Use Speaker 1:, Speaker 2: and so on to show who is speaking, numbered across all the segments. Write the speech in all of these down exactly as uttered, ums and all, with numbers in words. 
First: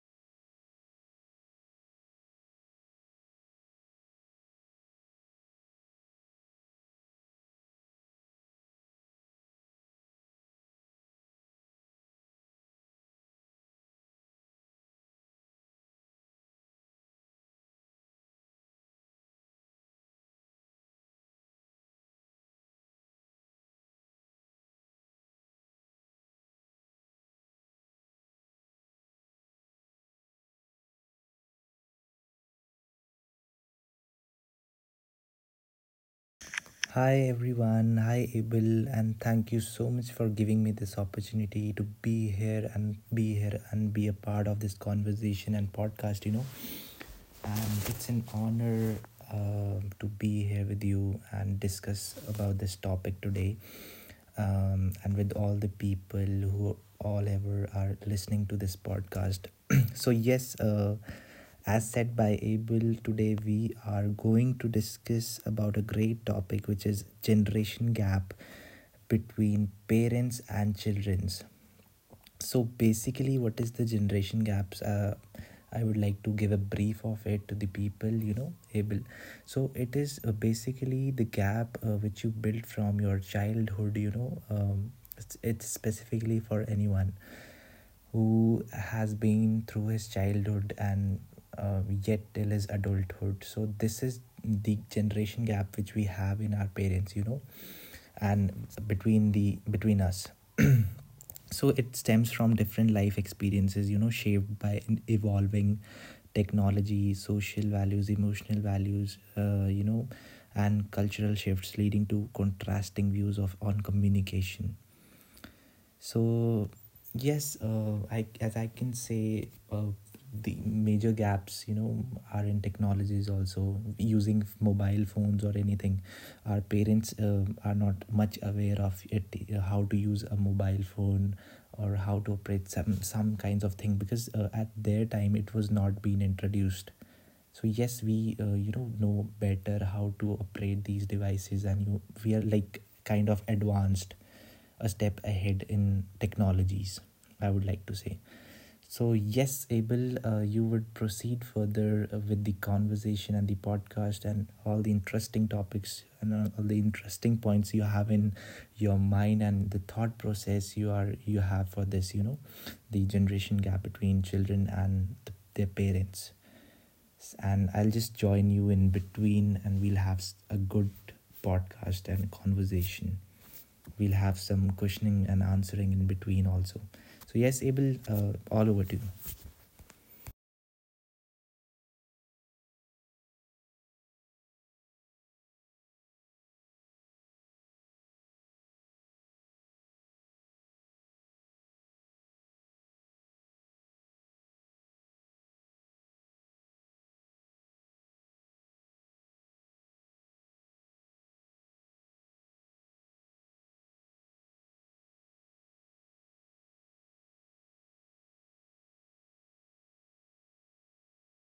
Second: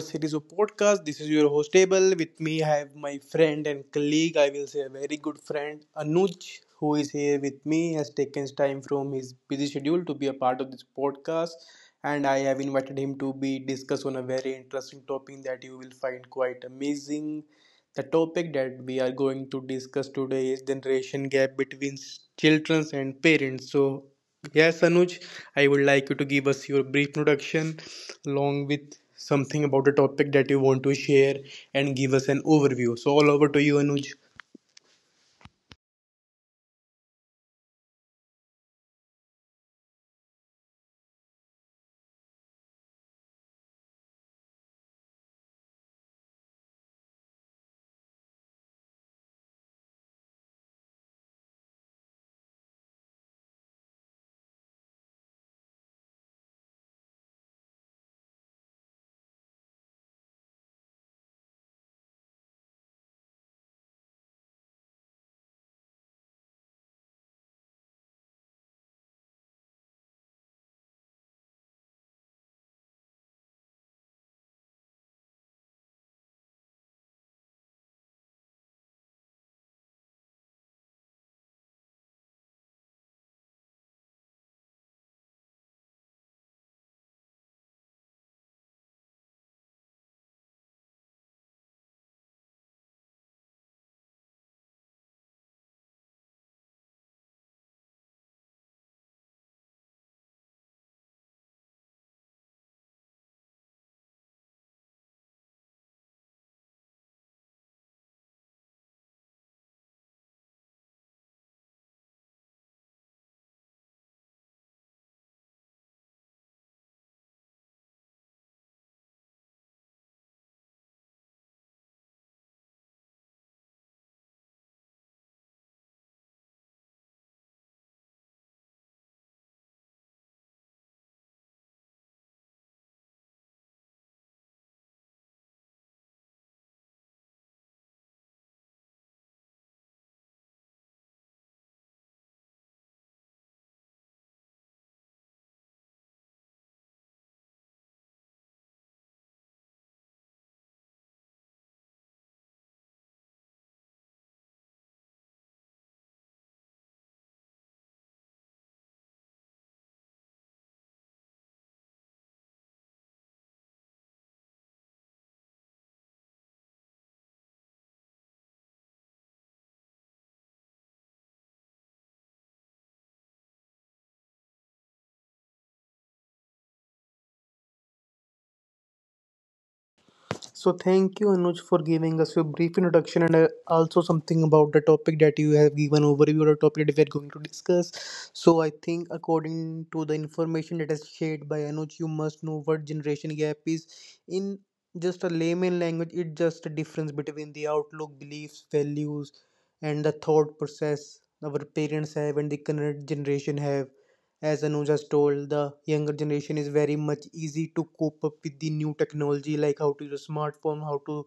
Speaker 1: series of podcasts. This is your host Abel. With me I have my friend and colleague, I will say a very good friend, Anuj, who is here with me, has taken time from his busy schedule to be a part of this podcast. And I have invited him to be discuss on a very interesting topic that you will find quite amazing. The topic that we are going to discuss today is generation gap between children and parents. So, yes, Anuj, I would like you to give us your brief introduction along with something about the topic that you want to share and give us an overview. So, all over to you, Anuj.
Speaker 2: Hi everyone, hi Abel, and thank you so much for giving me this opportunity to be here and be here and be a part of this conversation and podcast. You know, and it's an honor um, to be here with you and discuss about this topic today, um, and with all the people who all ever are listening to this podcast. so, yes, uh, as said by Abel, today we are going to discuss about a great topic which is generation gap between parents and children's. So basically, what is the generation gaps? uh, I would like to give a brief of it to the people, you know, able so it is, uh, basically the gap, uh, which you built from your childhood, you know. um, it's, it's specifically for anyone who has been through his childhood and, uh, yet till his adulthood. So this is the generation gap which we have in our parents, you know, and between the between us. So it stems from different life experiences, you know, shaped by an evolving technology, social values, emotional values, uh, you know, and cultural shifts leading to contrasting views of on communication. So yes, uh, I, as I can say, uh, the major gaps, you know, are in technologies also, using f- mobile phones or anything. Our parents, uh, are not much aware of it, uh, how to use a mobile phone or how to operate some some kinds of thing, because uh, at their time it was not being introduced. So yes, we, uh, you know know better how to operate these devices, and you we are like kind of advanced a step ahead in technologies, I would like to say. So, yes, Abel, uh, you would proceed further uh, with the conversation and the podcast and all the interesting topics and, uh, all the interesting points you have in your mind and the thought process you are you have for this. You know, the generation gap between children and th- their parents, and I'll just join you in between, and we'll have a good podcast and conversation. We'll have some questioning and answering in between also. So yes, Abel, uh, all over to you.
Speaker 1: So thank you, Anuj, for giving us your brief introduction and uh, also something about the topic that you have given overview of the topic that we are going to discuss. So I think according to the information that is shared by Anuj, you must know what generation gap is. In just a layman language, it's just a difference between the outlook, beliefs, values, and the thought process our parents have and the current generation have. As Anuj has told, the younger generation is very much easy to cope up with the new technology, like how to use a smartphone, how to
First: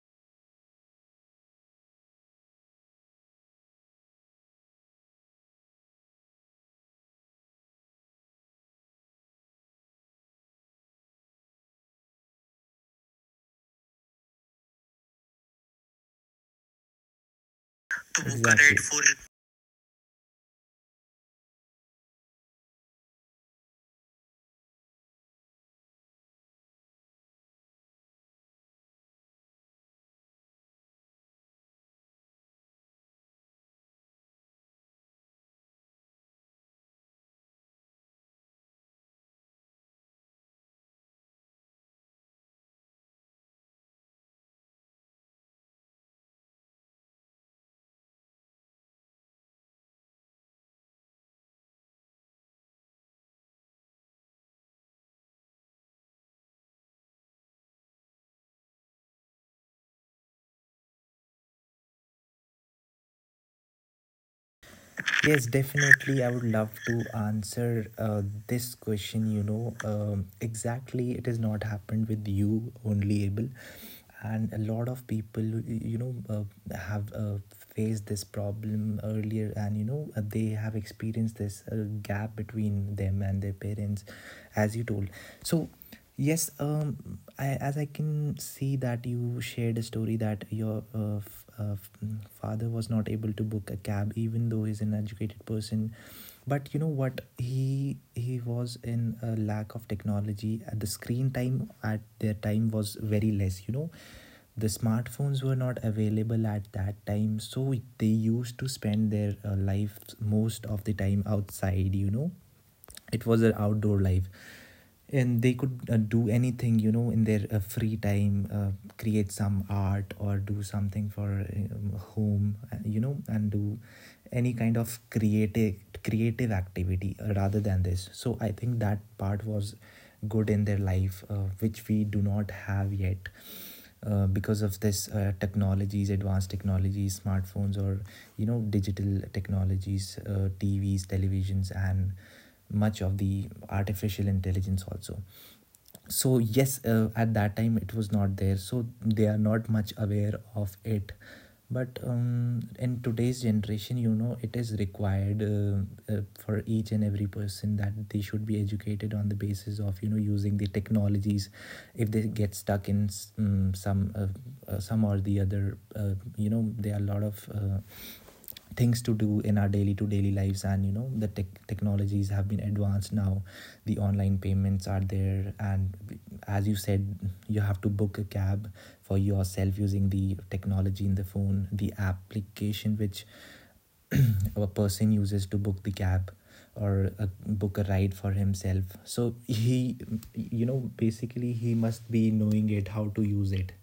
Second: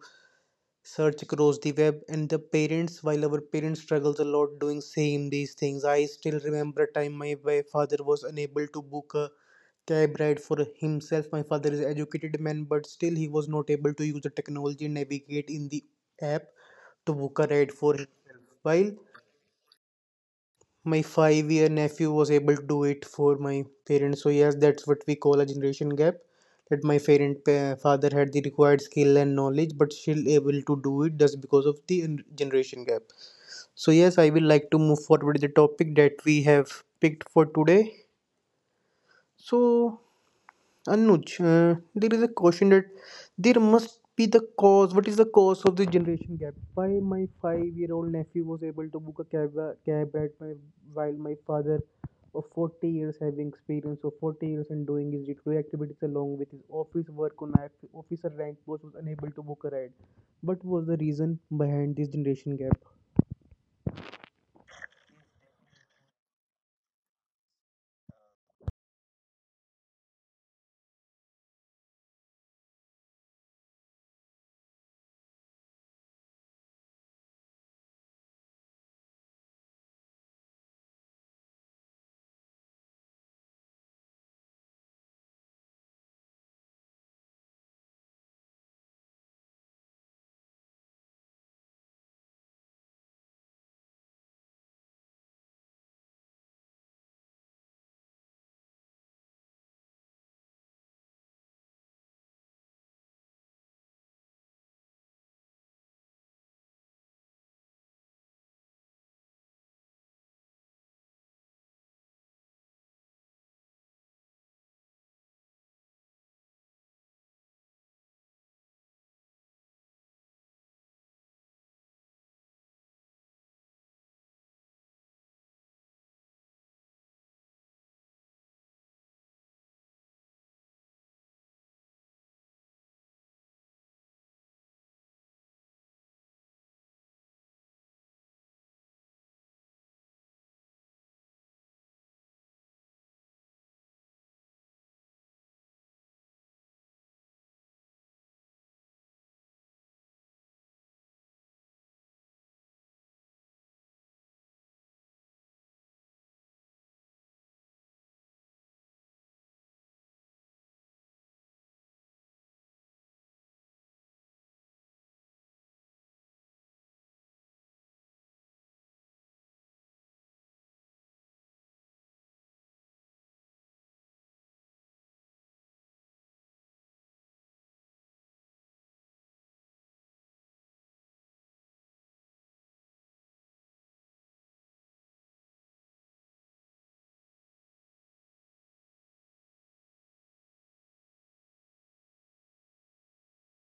Speaker 1: search across the web, and the parents. While our parents struggles a lot doing same these things, I still remember a time my, my father was unable to book a cab ride for himself. My father is an educated man, but still he was not able to use the technology and navigate in the app to book a ride for him.
Speaker 2: To
Speaker 1: While
Speaker 2: correct.
Speaker 1: my five year nephew was able to do it for my parents, so yes, that's what we call a generation gap, that my parent pa- father had the required skill and knowledge but still able to do it just because of the en- generation gap. So yes, I will like to move forward with the topic that we have picked for today. So Anuj, uh, there is a question that there must be the cause. What is the cause of the generation gap? Why my five-year-old nephew was able to book a cab, uh, cab at my, while my father of forty years, having experience of forty years and doing his day-to-day activities along with his office work on officer rank, was was unable to book a ride. What was the reason behind this generation gap?
Speaker 2: Yes, definitely. I would love to answer uh, this question. You know, um, exactly, it has not happened with you only, Abel. And a lot of people, you know, uh, have, uh, faced this problem earlier, and you know, uh, they have experienced this, uh, gap between them and their parents, as you told. So yes, um, I, as I can see that you shared a story that your uh, f- uh, f- mm, father was not able to book a cab, even though he's an educated person. But you know what? He he was in a lack of technology. Uh, The screen time at their time was very less. You know, the smartphones were not available at that time, so they used to spend their, uh, life most of the time outside. You know, it was an outdoor life, and they could, uh, do anything, you know, in their, uh, free time, uh, create some art or do something for, um, home, uh, you know, and do any kind of creative creative activity, uh, rather than this. So I think that part was good in their life, uh, which we do not have yet, uh, because of this, uh, technologies advanced technologies, smartphones, or you know, digital technologies, uh, tvs televisions, and much of the artificial intelligence also. So yes, uh, at that time it was not there, so they are not much aware of it. But um, in today's generation, you know, it is required uh, uh, for each and every person that they should be educated on the basis of, you know, using the technologies. If they get stuck in, um, some uh, uh, some or the other, uh, you know, there are a lot of, uh, things to do in our daily to daily lives, and you know, the tech technologies have been advanced now. The online payments are there, and as you said, you have to book a cab for yourself using the technology in the phone, the application which, a person uses to book the cab, or a, book a ride for himself. So he, you know, basically, he must be knowing it, how to use it,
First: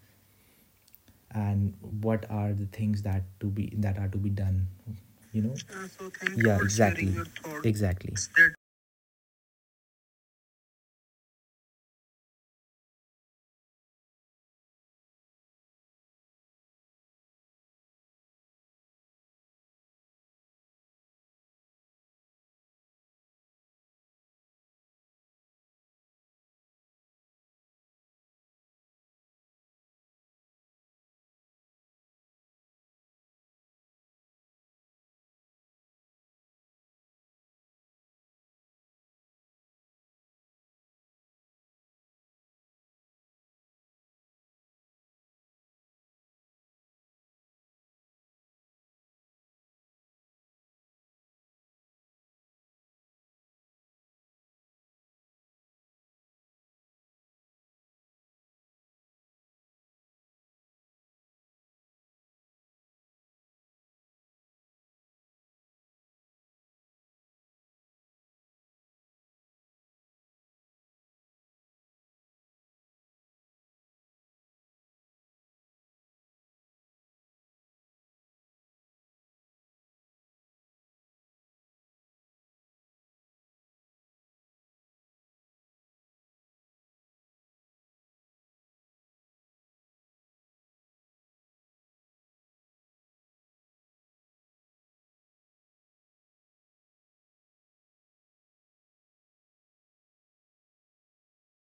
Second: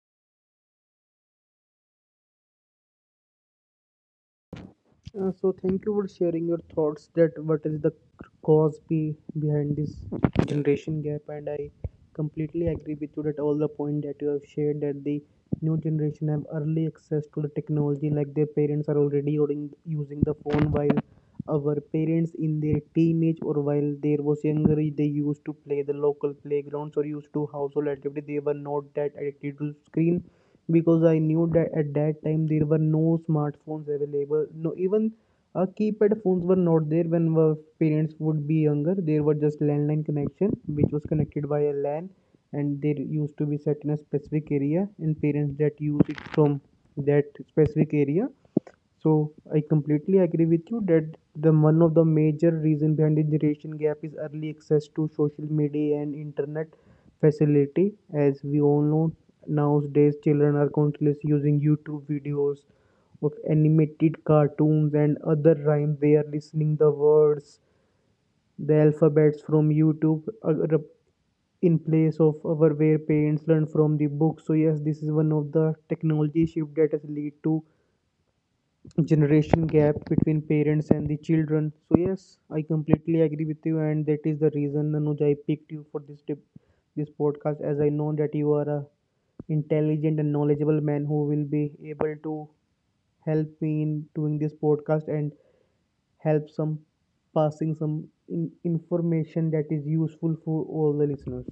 Speaker 2: and what are the things that to be that are to be done,
Speaker 1: Uh,
Speaker 2: you
Speaker 1: so
Speaker 2: know.
Speaker 1: thank
Speaker 2: Yeah,
Speaker 1: you for
Speaker 2: so thank you,
Speaker 1: sharing
Speaker 2: yeah, for
Speaker 1: your
Speaker 2: sharing exactly
Speaker 1: thoughts
Speaker 2: your
Speaker 1: that
Speaker 2: thoughts.
Speaker 1: what is the
Speaker 2: Exactly. That.
Speaker 1: cause be behind this generation gap, and I completely agree with you that all the point that you have shared, that the new generation have early access to the technology, like their parents are already using using the phone, while our parents in their teenage or while they was younger they used to play the local playgrounds or used to household activity. They were not that addicted to screen because I knew that at that time there were no smartphones available. No, even uh, keypad phones were not there when our parents would be younger. There were just landline connection, which was connected by a LAN, and there used to be set in a specific area, and parents that use it from that specific area. So I completely agree with you that the one of the major reason behind the generation gap is early access to social media and internet facility. As we all know, nowadays, children are continuously using YouTube videos of animated cartoons and other rhymes. They are listening the words, the alphabets from YouTube, uh, in place of our, where parents learn from the book. So yes, this is one of the technology shift that has lead to generation gap between parents and the children. So yes, I completely agree with you, and that is the reason, Anuj, I picked you for this tip this podcast, as I know that you are a intelligent and knowledgeable man who will be able to help me in doing this podcast and help some passing some in- information that is useful for all the listeners.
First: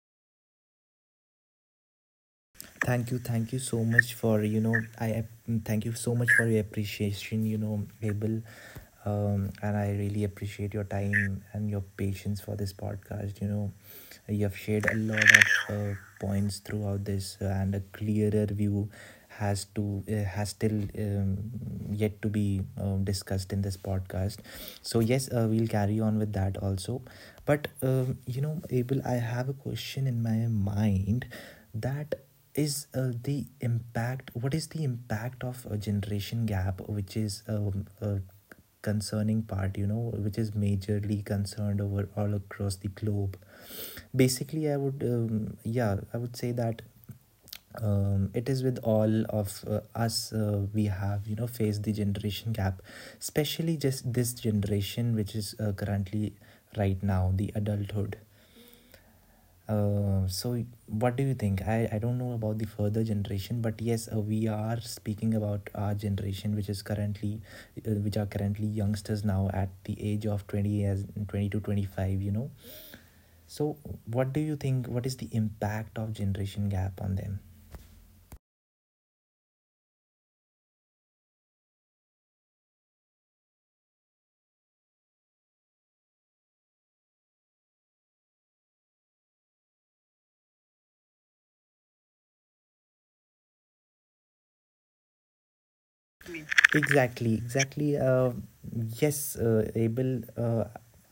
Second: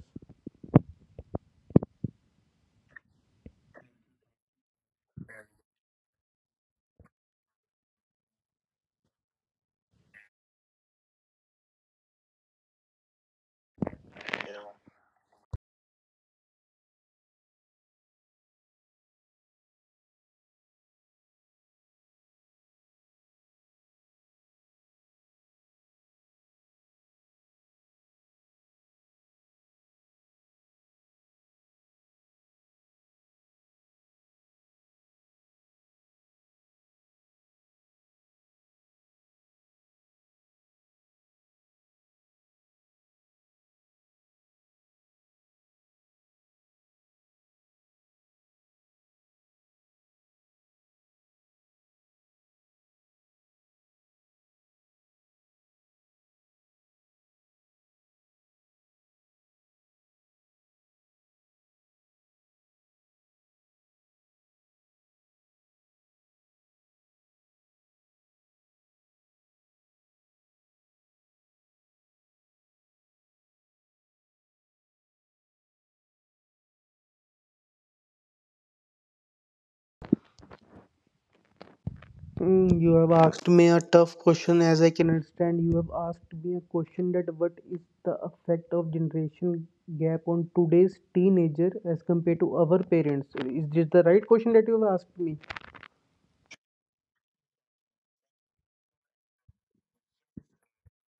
Speaker 2: Thank you, thank you so much for, you know, I ap- thank you so much for your appreciation. You know, Abel, um, and I really appreciate your time and your patience for this podcast. You know, you have shared a lot of, uh, points throughout this, uh, and a clearer view has to uh, has still, um, yet to be um, discussed in this podcast. So yes, uh, we'll carry on with that also. But um, you know, Abel, I have a question in my mind, that is, uh, the impact what is the impact of a generation gap, which is, um, a concerning part, you know, which is majorly concerned over all across the globe. Basically, I would, um, yeah I would say that, um, it is with all of, uh, us. Uh, we have, you know, faced the generation gap, especially just this generation, which is, uh, currently right now the adulthood. Uh, so what do you think? I, I don't know about the further generation, but yes, uh, we are speaking about our generation, which is currently, uh, which are currently youngsters now at the age of twenty as twenty to twenty-five, you know. So what do you think? What is the impact of generation gap on them?
Speaker 1: Mm, You have asked me a tough question, as I can understand. You have asked me a question that what is the effect of generation gap on today's teenager as compared to our parents? Is this the right question that you have asked me?
Speaker 2: Exactly, exactly. Uh, yes, uh, Abel, uh,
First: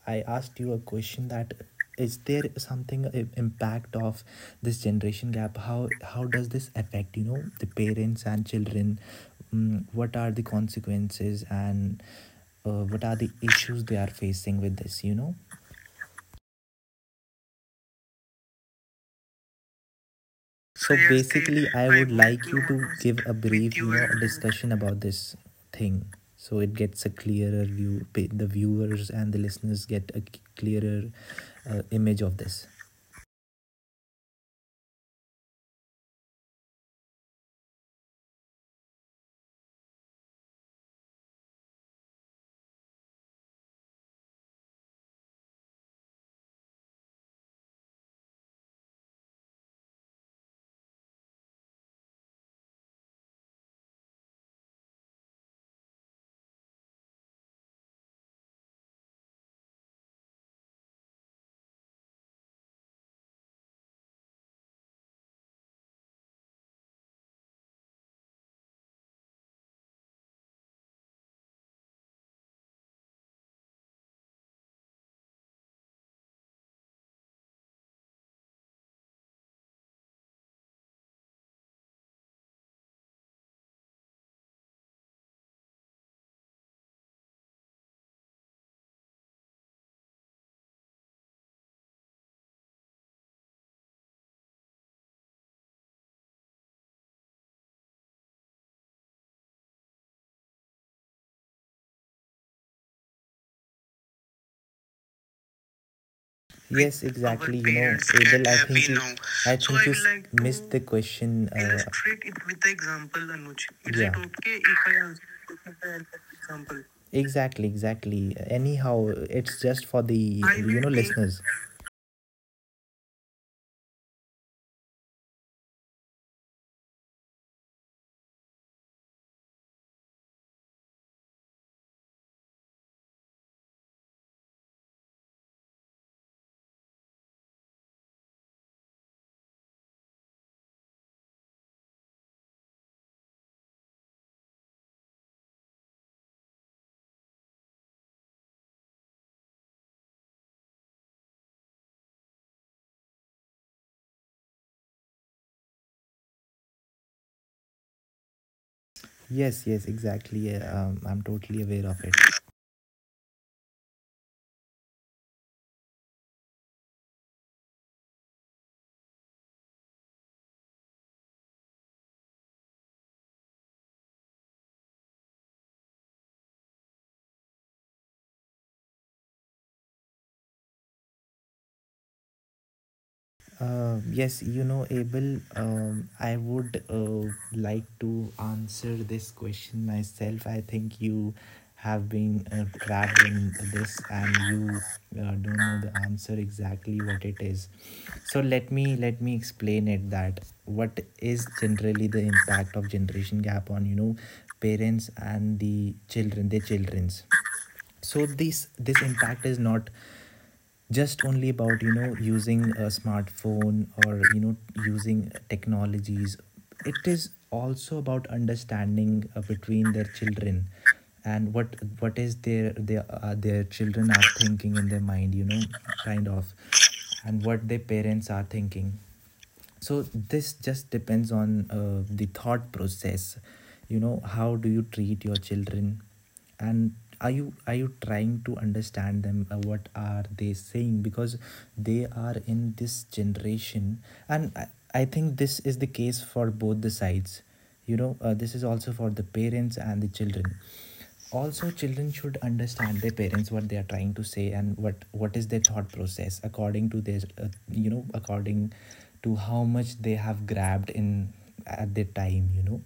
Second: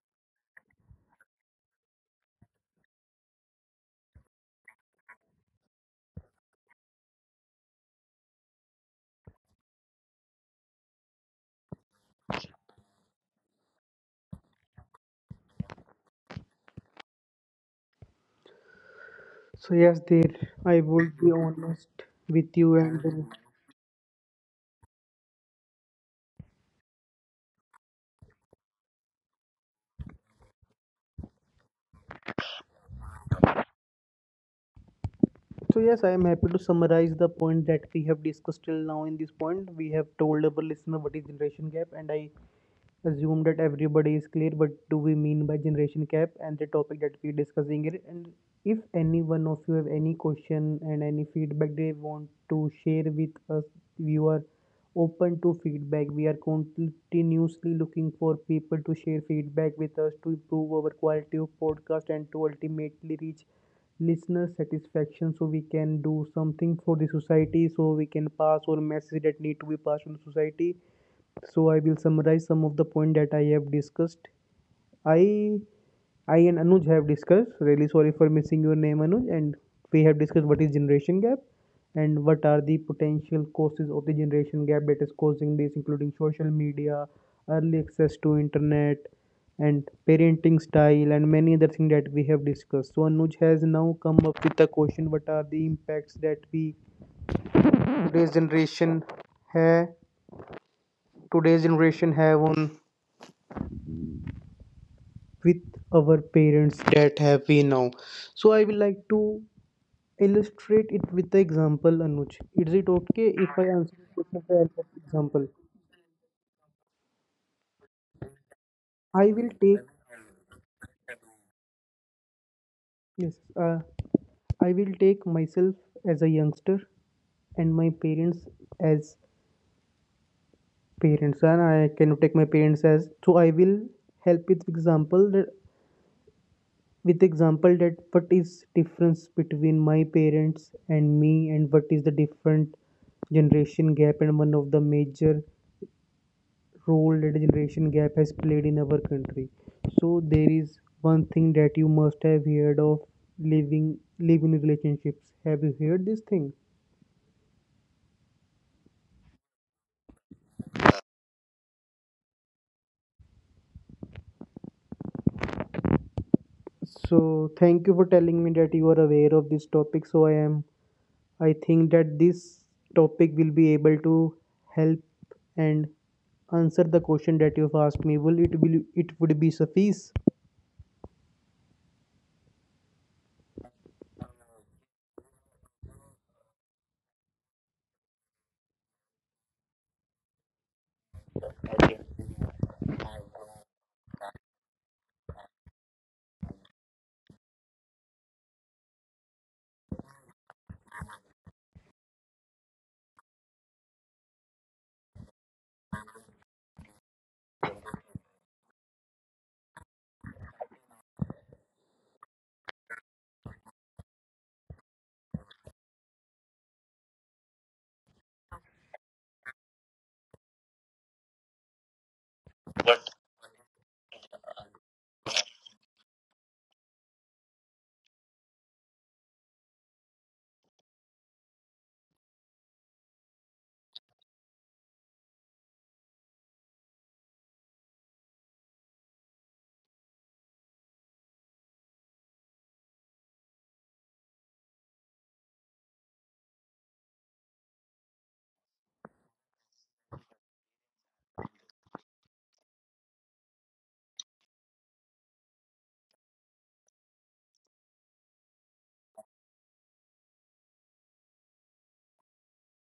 Speaker 2: I asked you a question, that is there something, uh, impact of this generation gap? How how does this affect, you know, the parents and children? Mm, what are the consequences and, uh, what are the issues they are facing with this, you know?
Speaker 1: So yes, there I
Speaker 2: So
Speaker 1: would be
Speaker 2: basically,
Speaker 1: honest
Speaker 2: I would like
Speaker 1: with
Speaker 2: you
Speaker 1: you,
Speaker 2: to
Speaker 1: and
Speaker 2: give
Speaker 1: uh,
Speaker 2: a brief, you know, discussion about this thing, so it gets a clearer view. pa- The viewers and the listeners get a c- clearer, uh, image of this.
Speaker 1: so yes, I am happy to summarize the point that we have discussed till now. In this point, we have told our listener what is generation gap, and I assume that everybody is clear what do we mean by generation gap and the topic that we're discussing here. And if any one of you have any question and any feedback they want to share with us, we are open to feedback. We are continuously looking for people to share feedback with us to improve our quality of podcast and to ultimately reach listener satisfaction, so we can do something for the society, so we can pass on message that need to be passed on the society. So I will summarize some of the point that I have discussed. I I and Anuj have discussed. Really sorry for missing your name, Anuj. And we have discussed what is generation gap and what are the potential causes of the generation gap that is causing this, including social media, early access to internet, and parenting style, and many other things that we have discussed. So Anuj has now come up with the question: what are the impacts that we today's generation have today's generation have on with our parents
Speaker 2: Yes,
Speaker 1: that have
Speaker 2: exactly.
Speaker 1: we
Speaker 2: You know,
Speaker 1: now.
Speaker 2: Abel, I
Speaker 1: So I will
Speaker 2: think you,
Speaker 1: like to
Speaker 2: I So think I you s- like missed the
Speaker 1: illustrate it with the
Speaker 2: question. Uh,
Speaker 1: example, Anuj. Is it okay if I answer
Speaker 2: yeah.
Speaker 1: it with the question by help of
Speaker 2: Okay.
Speaker 1: example?
Speaker 2: Exactly, exactly. Anyhow,
Speaker 1: I will
Speaker 2: it's just
Speaker 1: take
Speaker 2: for the, you know, listeners.
Speaker 1: Yes. Uh, I will take myself as a youngster and my parents as parents, and I cannot take my parents as, so I will help with example that with example that what is difference between my parents and me and what is the different generation gap, and one of the major role that generation gap has played in our country. So there is one thing that you must have heard of, living living relationships. Have you heard this thing?
Speaker 2: Yes, yes, exactly, yeah. Um, I'm totally aware of it.
Speaker 1: So thank you for telling me that you are aware of this topic. So I, am I think that this topic will be able to help and answer the question that you've asked me. Will it will it would be suffice?
Speaker 2: Uh, yes, you know, Abel, um, I would, uh, like to answer this question myself. I think you have been, uh, trapped in this and you, uh, don't know the answer exactly what it is. So let me let me explain it, that what is generally the impact of generation gap on, you know, parents and the children, their children's. So this this impact is not just only about, you know, using a smartphone or, you know, using technologies. It is also about understanding, uh, between their children and what what is their their uh, their children are thinking in their mind, you know, kind of, and what their parents are thinking. So this just depends on, uh, the thought process, you know, how do you treat your children, and are you are you trying to understand them, uh, what are they saying, because they are in this generation. And I, I think this is the case for both the sides, you know, uh, this is also for the parents and the children. Also, children should understand their parents, what they are trying to say, and what what is their thought process, according to their, uh, you know, according to how much they have grabbed in at their time, you know.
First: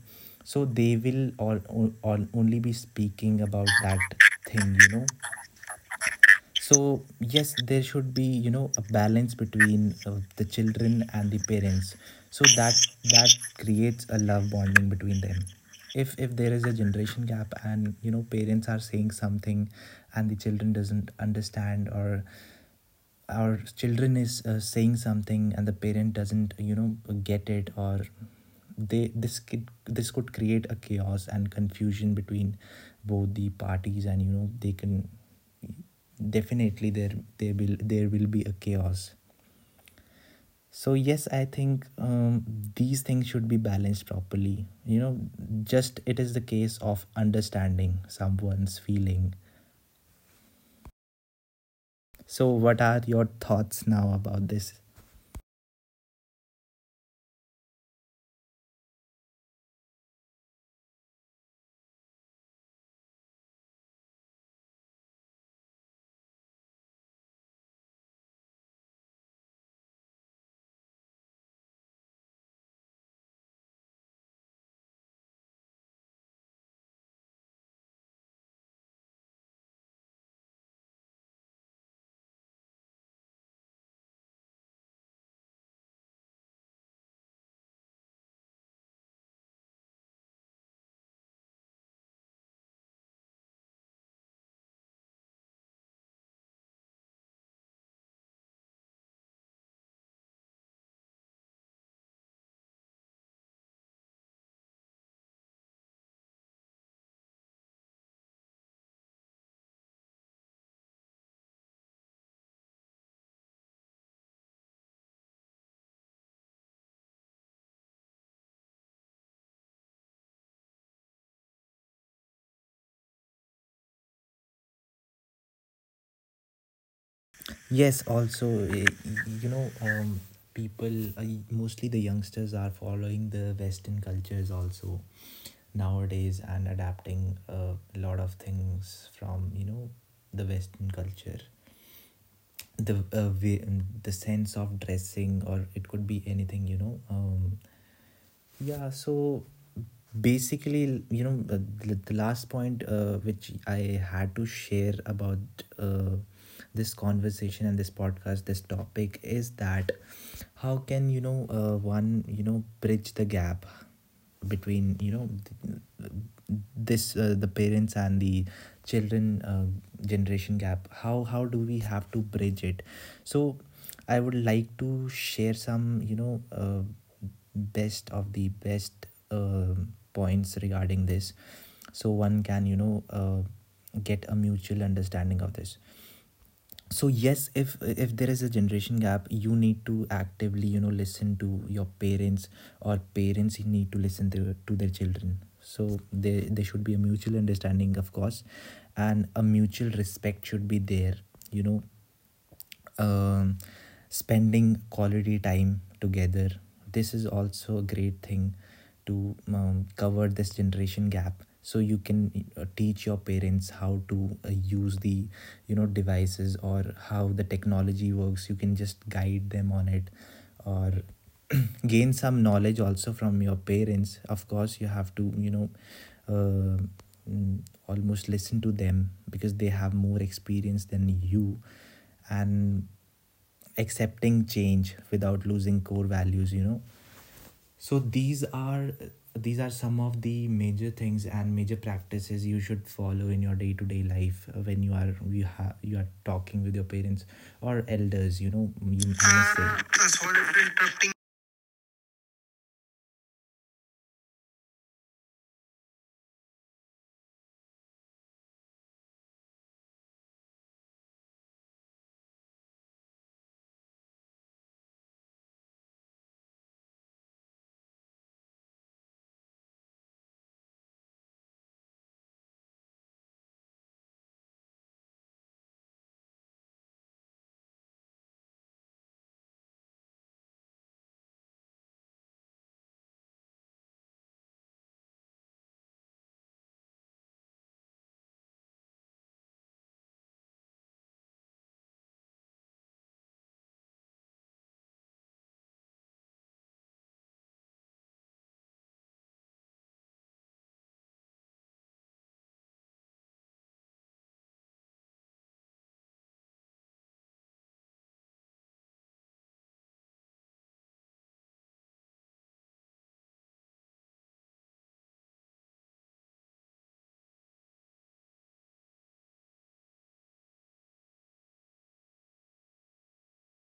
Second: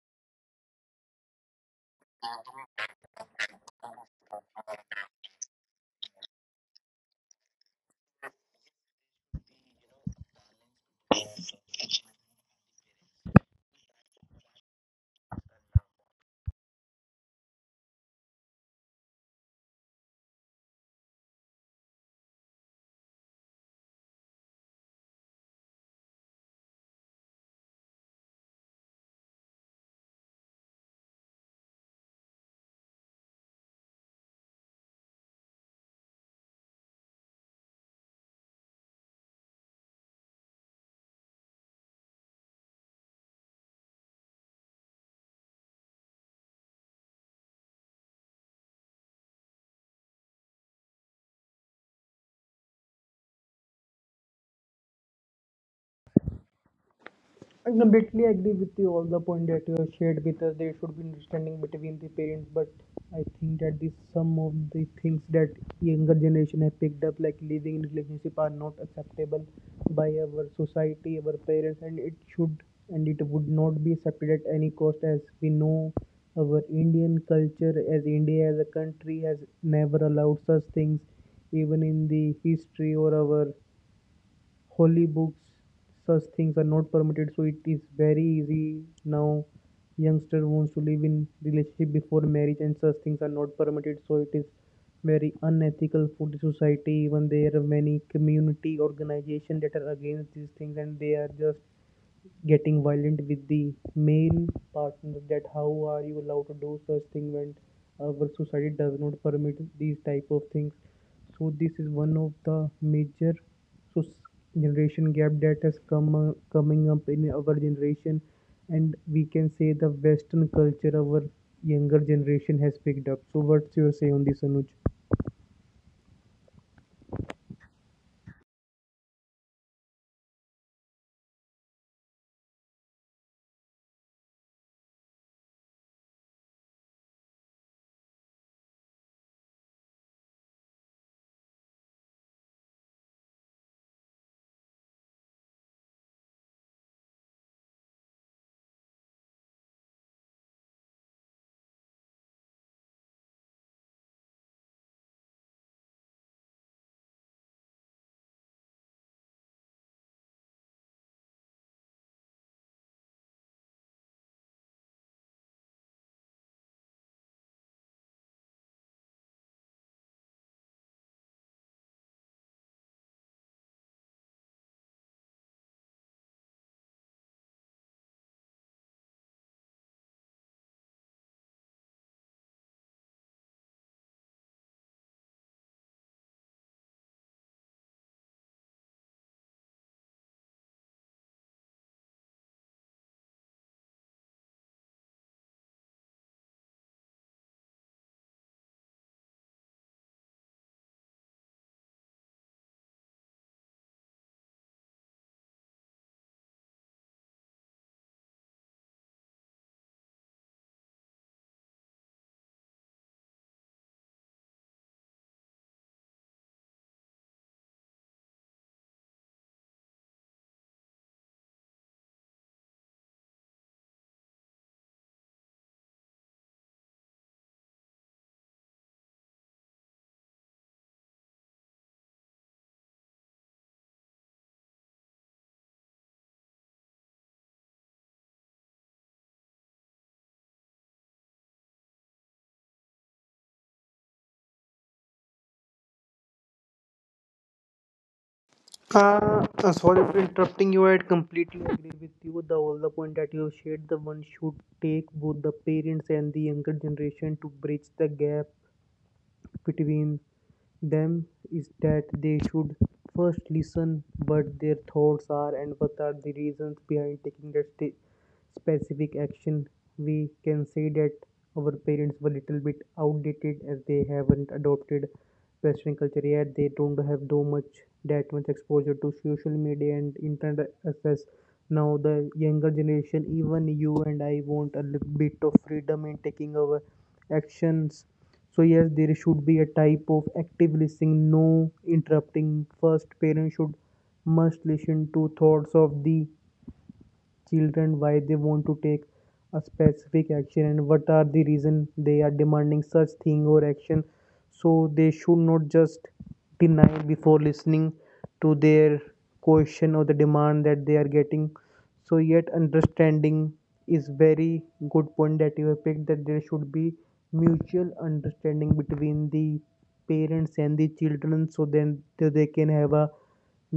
Speaker 2: So they will all, all, all only be speaking about that thing, you know. So yes, there should be, you know, a balance between, uh, the children and the parents, so that that creates a love bonding between them. If if there is a generation gap and, you know, parents are saying something and the children doesn't understand, or our children is, uh, saying something and the parent doesn't, you know, get it, or they, this could this could create a chaos and confusion between both the parties, and you know, they can, definitely there there will there will be a chaos. So yes, I think, um, these things should be balanced properly, you know. Just it is the case of understanding someone's feeling. So what are your thoughts now about this?
Speaker 1: I completely agree with you all the point that you have shared with us. There should be understanding between the parents, but I think that the some of the things that younger generation have picked up, like living in relationship, are not acceptable by our society, our parents, and it should and it would not be accepted at any cost. As we know, our Indian culture, as India as a country, has never allowed such things. Even in the history or our holy books such things are not permitted. So it is very easy now, youngster wants to live in relationship before marriage, and such things are not permitted, so it is very unethical for the society. Even there are many community organizations that are against these things, and they are just getting violent with the male partner, that how are you allowed to do such thing when our society does not permit these type of things. So this is one of the major soc- generation gap that has come uh, coming up in our generation, and we can say the western culture our younger generation has picked up. So what's your say on this, Anuj?
Speaker 2: Yes, also, eh, you know, um, people, uh, mostly the youngsters are following the western cultures also nowadays, and adapting, uh, a lot of things from, you know, the western culture, the, uh, way, the sense of dressing, or it could be anything, you know. Um, yeah, so basically, you know, the, the the last point uh, which I had to share about uh, this conversation and this podcast, this topic is that how can, you know, uh, one, you know, bridge the gap between, you know, th- this uh, the parents and the children uh, generation gap. How how do we have to bridge it? So I would like to share some you know uh, best of the best um points regarding this, so one can you know uh, get a mutual understanding of this. So yes, if if there is a generation gap, you need to actively, you know, listen to your parents, or parents need to listen to, to their children. So there there should be a mutual understanding, of course, and a mutual respect should be there, you know. um, Spending quality time together, this is also a great thing to, um, cover this generation gap. So you can uh, teach your parents how to uh, use the, you know, devices, or how the technology works. You can just guide them on it, or gain some knowledge also from your parents. Of course, you have to, you know, uh, almost listen to them because they have more experience than you. And accepting change without losing core values, you know. So these are, these are some of the major things and major practices you should follow in your day-to-day life uh, when you are you have you are talking with your parents or elders, you know. You, you
Speaker 1: Uh, uh,
Speaker 2: must say
Speaker 1: sorry for
Speaker 2: Uh, sorry
Speaker 1: interrupting you.
Speaker 2: for
Speaker 1: I
Speaker 2: interrupting.
Speaker 1: completely agree with you. The all the point that you shared, the one should take both the parents and the younger generation to bridge the gap between them is that they should first listen what their thoughts are and what are the reasons behind taking that sti- specific action. We can say that our parents were little bit outdated, as they haven't adopted Western culture yet. They don't have too much that much exposure to social media and internet access. Now the younger generation, even you and I, want a little bit of freedom in taking our actions. So yes, there should be a type of active listening, no interrupting. First, parents should must listen to thoughts of the children, why they want to take a specific action and what are the reason they are demanding such thing or action. So they should not just deny before listening to their question or the demand that they are getting. So yet, understanding is very good point that you have picked, that there should be mutual understanding between the parents and the children, so then so they can have a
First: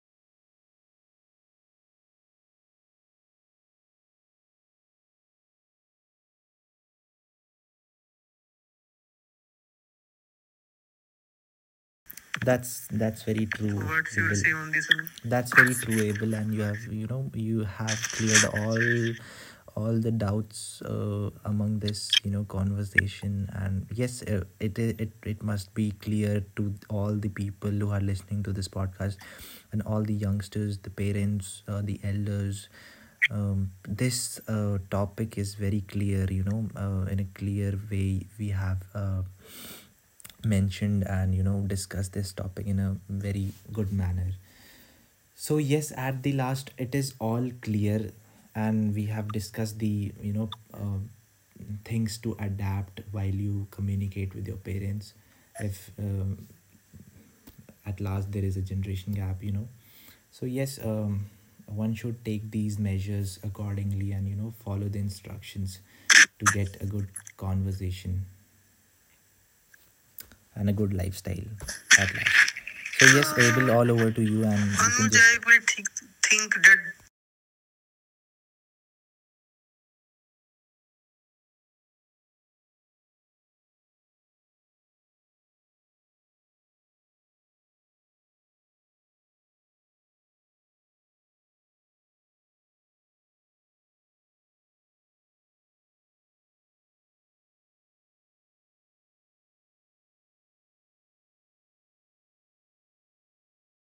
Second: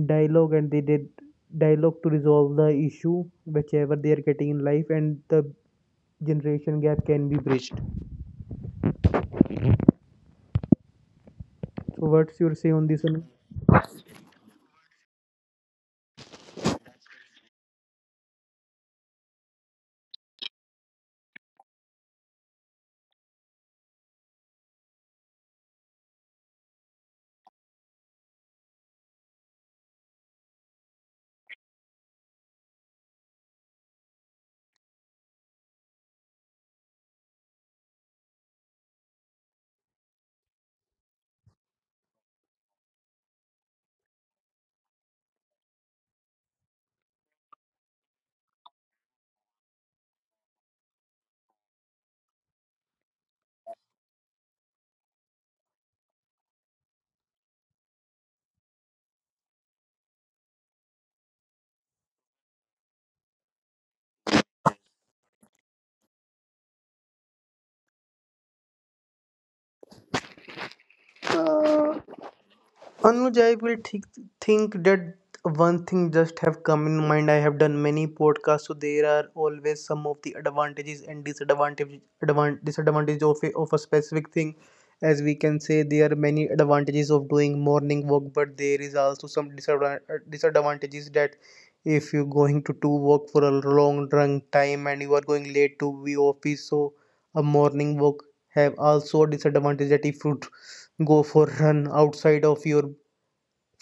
Speaker 1: dialogue, and they did dialogue to resolve the issue whichever they are getting in life, and the generation gap can be bridged. So what's your say on
Speaker 2: That's
Speaker 1: this, Anu?
Speaker 2: that's very true. What's your say, Abel, on this? Anu? That's very true, Abel, and you have, you know, you have cleared all all the doubts uh, among this, you know, conversation. And yes, uh, it i- it it must be clear to all the people who are listening to this podcast, and all the youngsters, the parents, uh, the elders. Um, this uh, topic is very clear. You know, uh, in a clear way, we have. Uh, mentioned and, you know, discussed this topic in a very good manner. So yes, at the last, it is all clear, and we have discussed the, you know, uh, things to adapt while you communicate with your parents, if, um, at last, there is a generation gap, you know. So yes, um, one should take these measures accordingly and, you know, follow the instructions to get a good conversation and a good lifestyle
Speaker 1: Uh,
Speaker 2: at last. So yes,
Speaker 1: Anuj, I
Speaker 2: Abel,
Speaker 1: will
Speaker 2: all
Speaker 1: think,
Speaker 2: over to you, and
Speaker 1: think
Speaker 2: you can Anuj,
Speaker 1: that
Speaker 2: just Anuj, I will think,
Speaker 1: one thing just
Speaker 2: think
Speaker 1: have
Speaker 2: that
Speaker 1: come in mind. I have done many podcasts, so there are always some of the advantages and disadvantages advan- disadvantages of a, of a specific thing. As we can say, there are many advantages of doing morning walk, but there is also some disadvan- uh, disadvantages that if you're going to do work for a long long time and you are going late to the office, so a morning walk have also a disadvantage that if you go for run outside of your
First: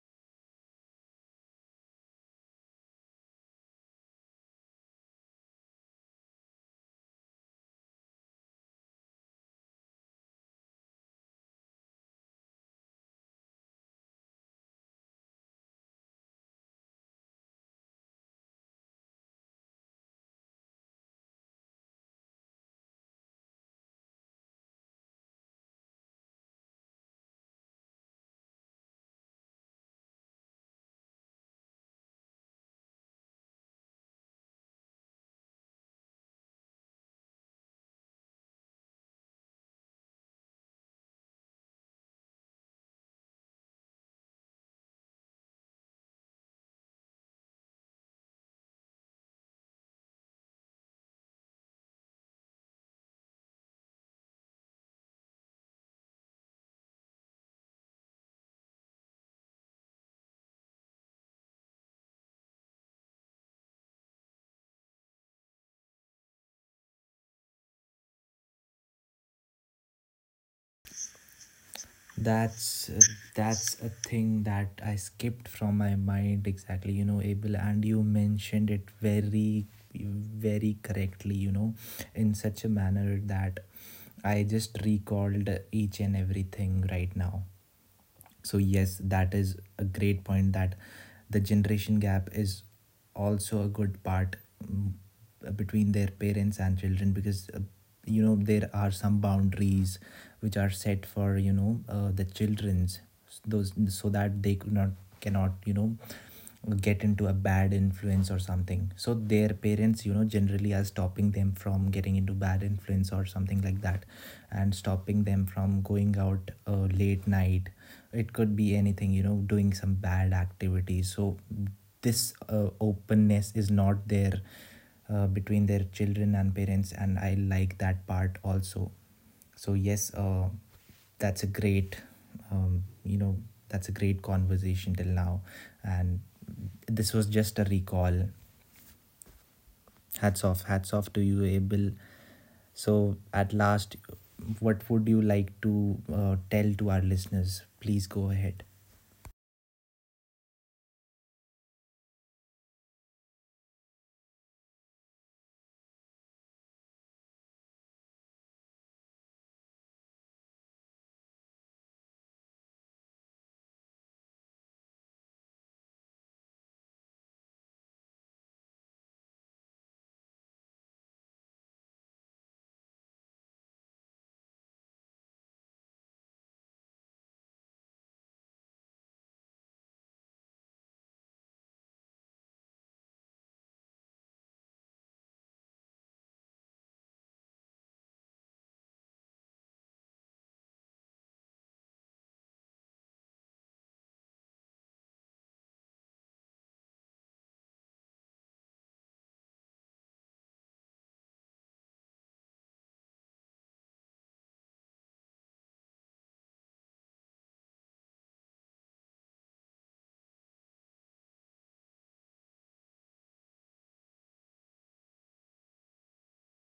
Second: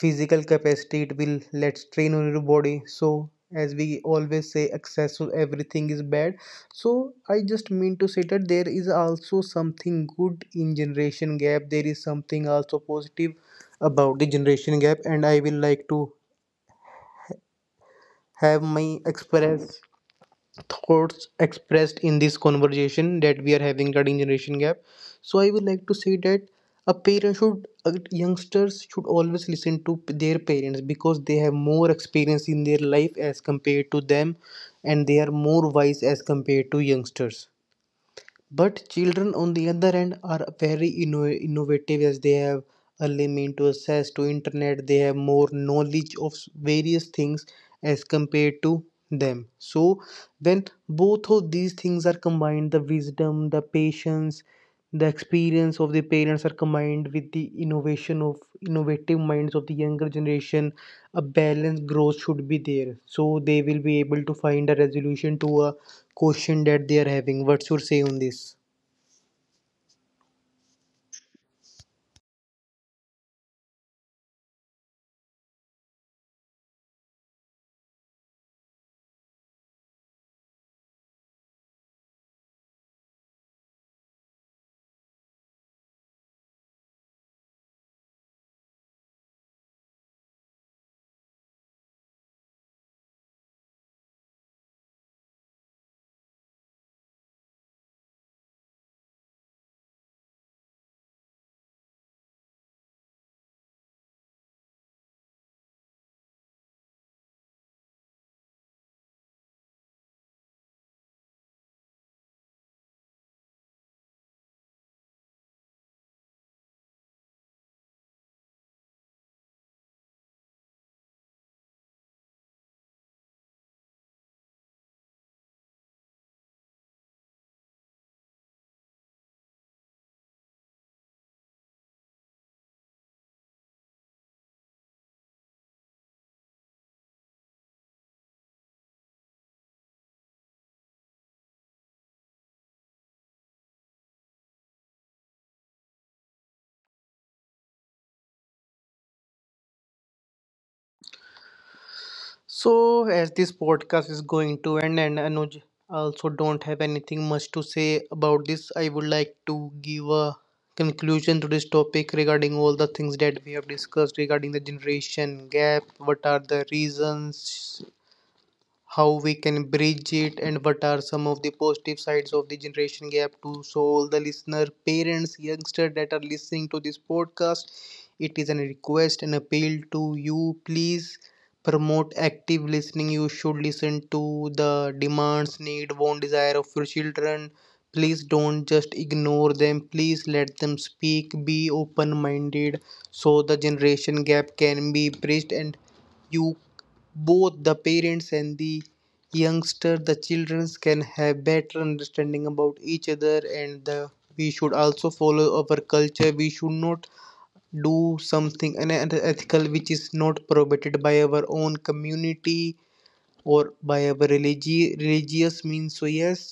Speaker 1: physical capacity, it will let strain on your body. So as we always say, excess of everything is bad. So I just mean to say that there is also something good in generation gap, there is something also positive about the generation gap, and I will like to have my express thoughts expressed in this conversation that we are having regarding generation gap. So I would like to say that a parent should, uh, youngsters should always listen to p- their parents because they have more experience in their life as compared to them, and they are more wise as compared to youngsters. But children, on the other hand, are very inno- innovative as they have early mean to access to internet. They have more knowledge of s- various things as compared to them. So when both of these things are combined, the wisdom, the patience, the experience of the parents are combined with the innovation of innovative minds of the younger generation, a balanced growth should be there. So they will be able to find a resolution to a question that they are having. What's your say on this?
Speaker 2: that's uh, that's a thing that I skipped from my mind exactly. You know, Abel, and you mentioned it very, very correctly. You know, in such a manner that I just recalled each and everything right now. So yes, that is a great point that the generation gap is also a good part. mm, Between their parents and children, because uh, you know, there are some boundaries which are set for, you know, uh, the children's those, so that they could not cannot you know, get into a bad influence or something. So their parents, you know, generally are stopping them from getting into bad influence or something like that, and stopping them from going out uh, late night. It could be anything, you know, doing some bad activities. So this uh, openness is not there uh, between their children and parents, and I like that part also. So yes, uh, that's a great, um, you know, that's a great conversation till now, and this was just a recall. Hats off, hats off to you, Abel. So at last, what would you like to uh, tell to our listeners? Please go ahead.
Speaker 1: So, as this podcast is going to end, and Anuj also don't have anything much to say about this, I would like to give a conclusion to this topic regarding all the things that we have discussed regarding the generation gap. What are the reasons? How we can bridge it and what are some of the positive sides of the generation gap too? So all the listener parents, youngsters that are listening to this podcast, it is a request and appeal to you, please promote active listening. You should listen to the demands, need, want, desire of your children. Please don't just ignore them. Please let them speak, be open minded, so the generation gap can be bridged, and you both the parents and the youngster, the children can have better understanding about each other. And the we should also follow our culture. We should not do something unethical which is not prohibited by our own community or by our religi- religious means. So yes,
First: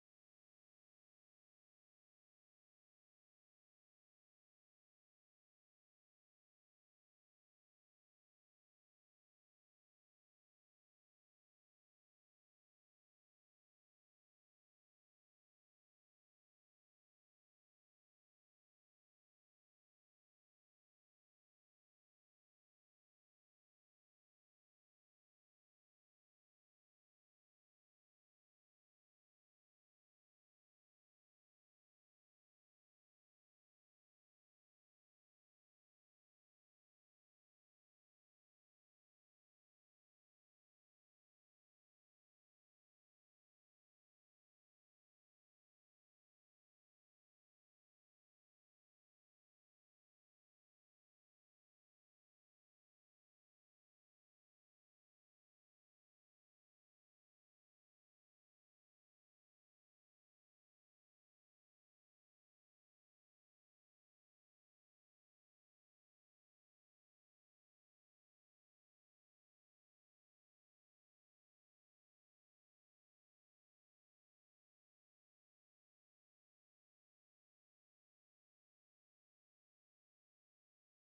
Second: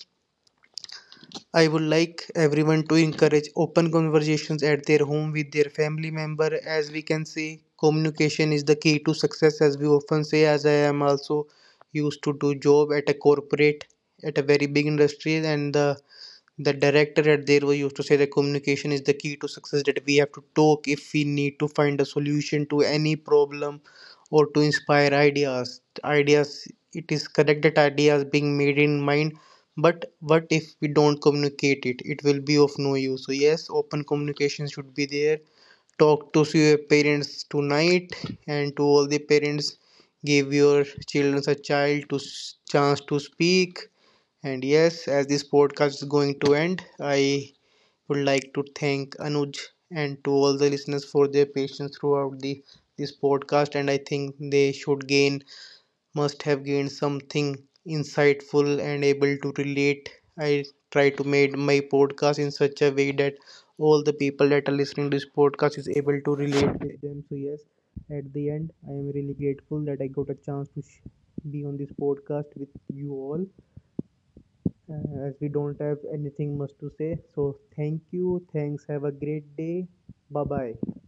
Speaker 1: I would like everyone to encourage open conversations at their home with their family member. As we can say, communication is the key to success, as we often say, as I am also used to do job at a corporate, at a very big industry, and the the director at there was used to say that communication is the key to success, that we have to talk if we need to find a solution to any problem or to inspire ideas ideas It is correct that ideas being made in mind, but what if we don't communicate it, it will be of no use. So yes, open communication should be there. Talk to your parents tonight. And to all the parents, give your children a child to s- chance to speak. And yes, as this podcast is going to end, I would like to thank Anuj and to all the listeners for their patience throughout the this podcast. And I think they should gain, must have gained something insightful and able to relate. I try to make my podcast in such a way that all the people that are listening to this podcast is able to relate with them. So yes, at the end, I am really grateful that I got a chance to sh- be on this podcast with you all. Uh, as we don't have anything much to say, so thank you. Thanks. Have a great day. Bye bye.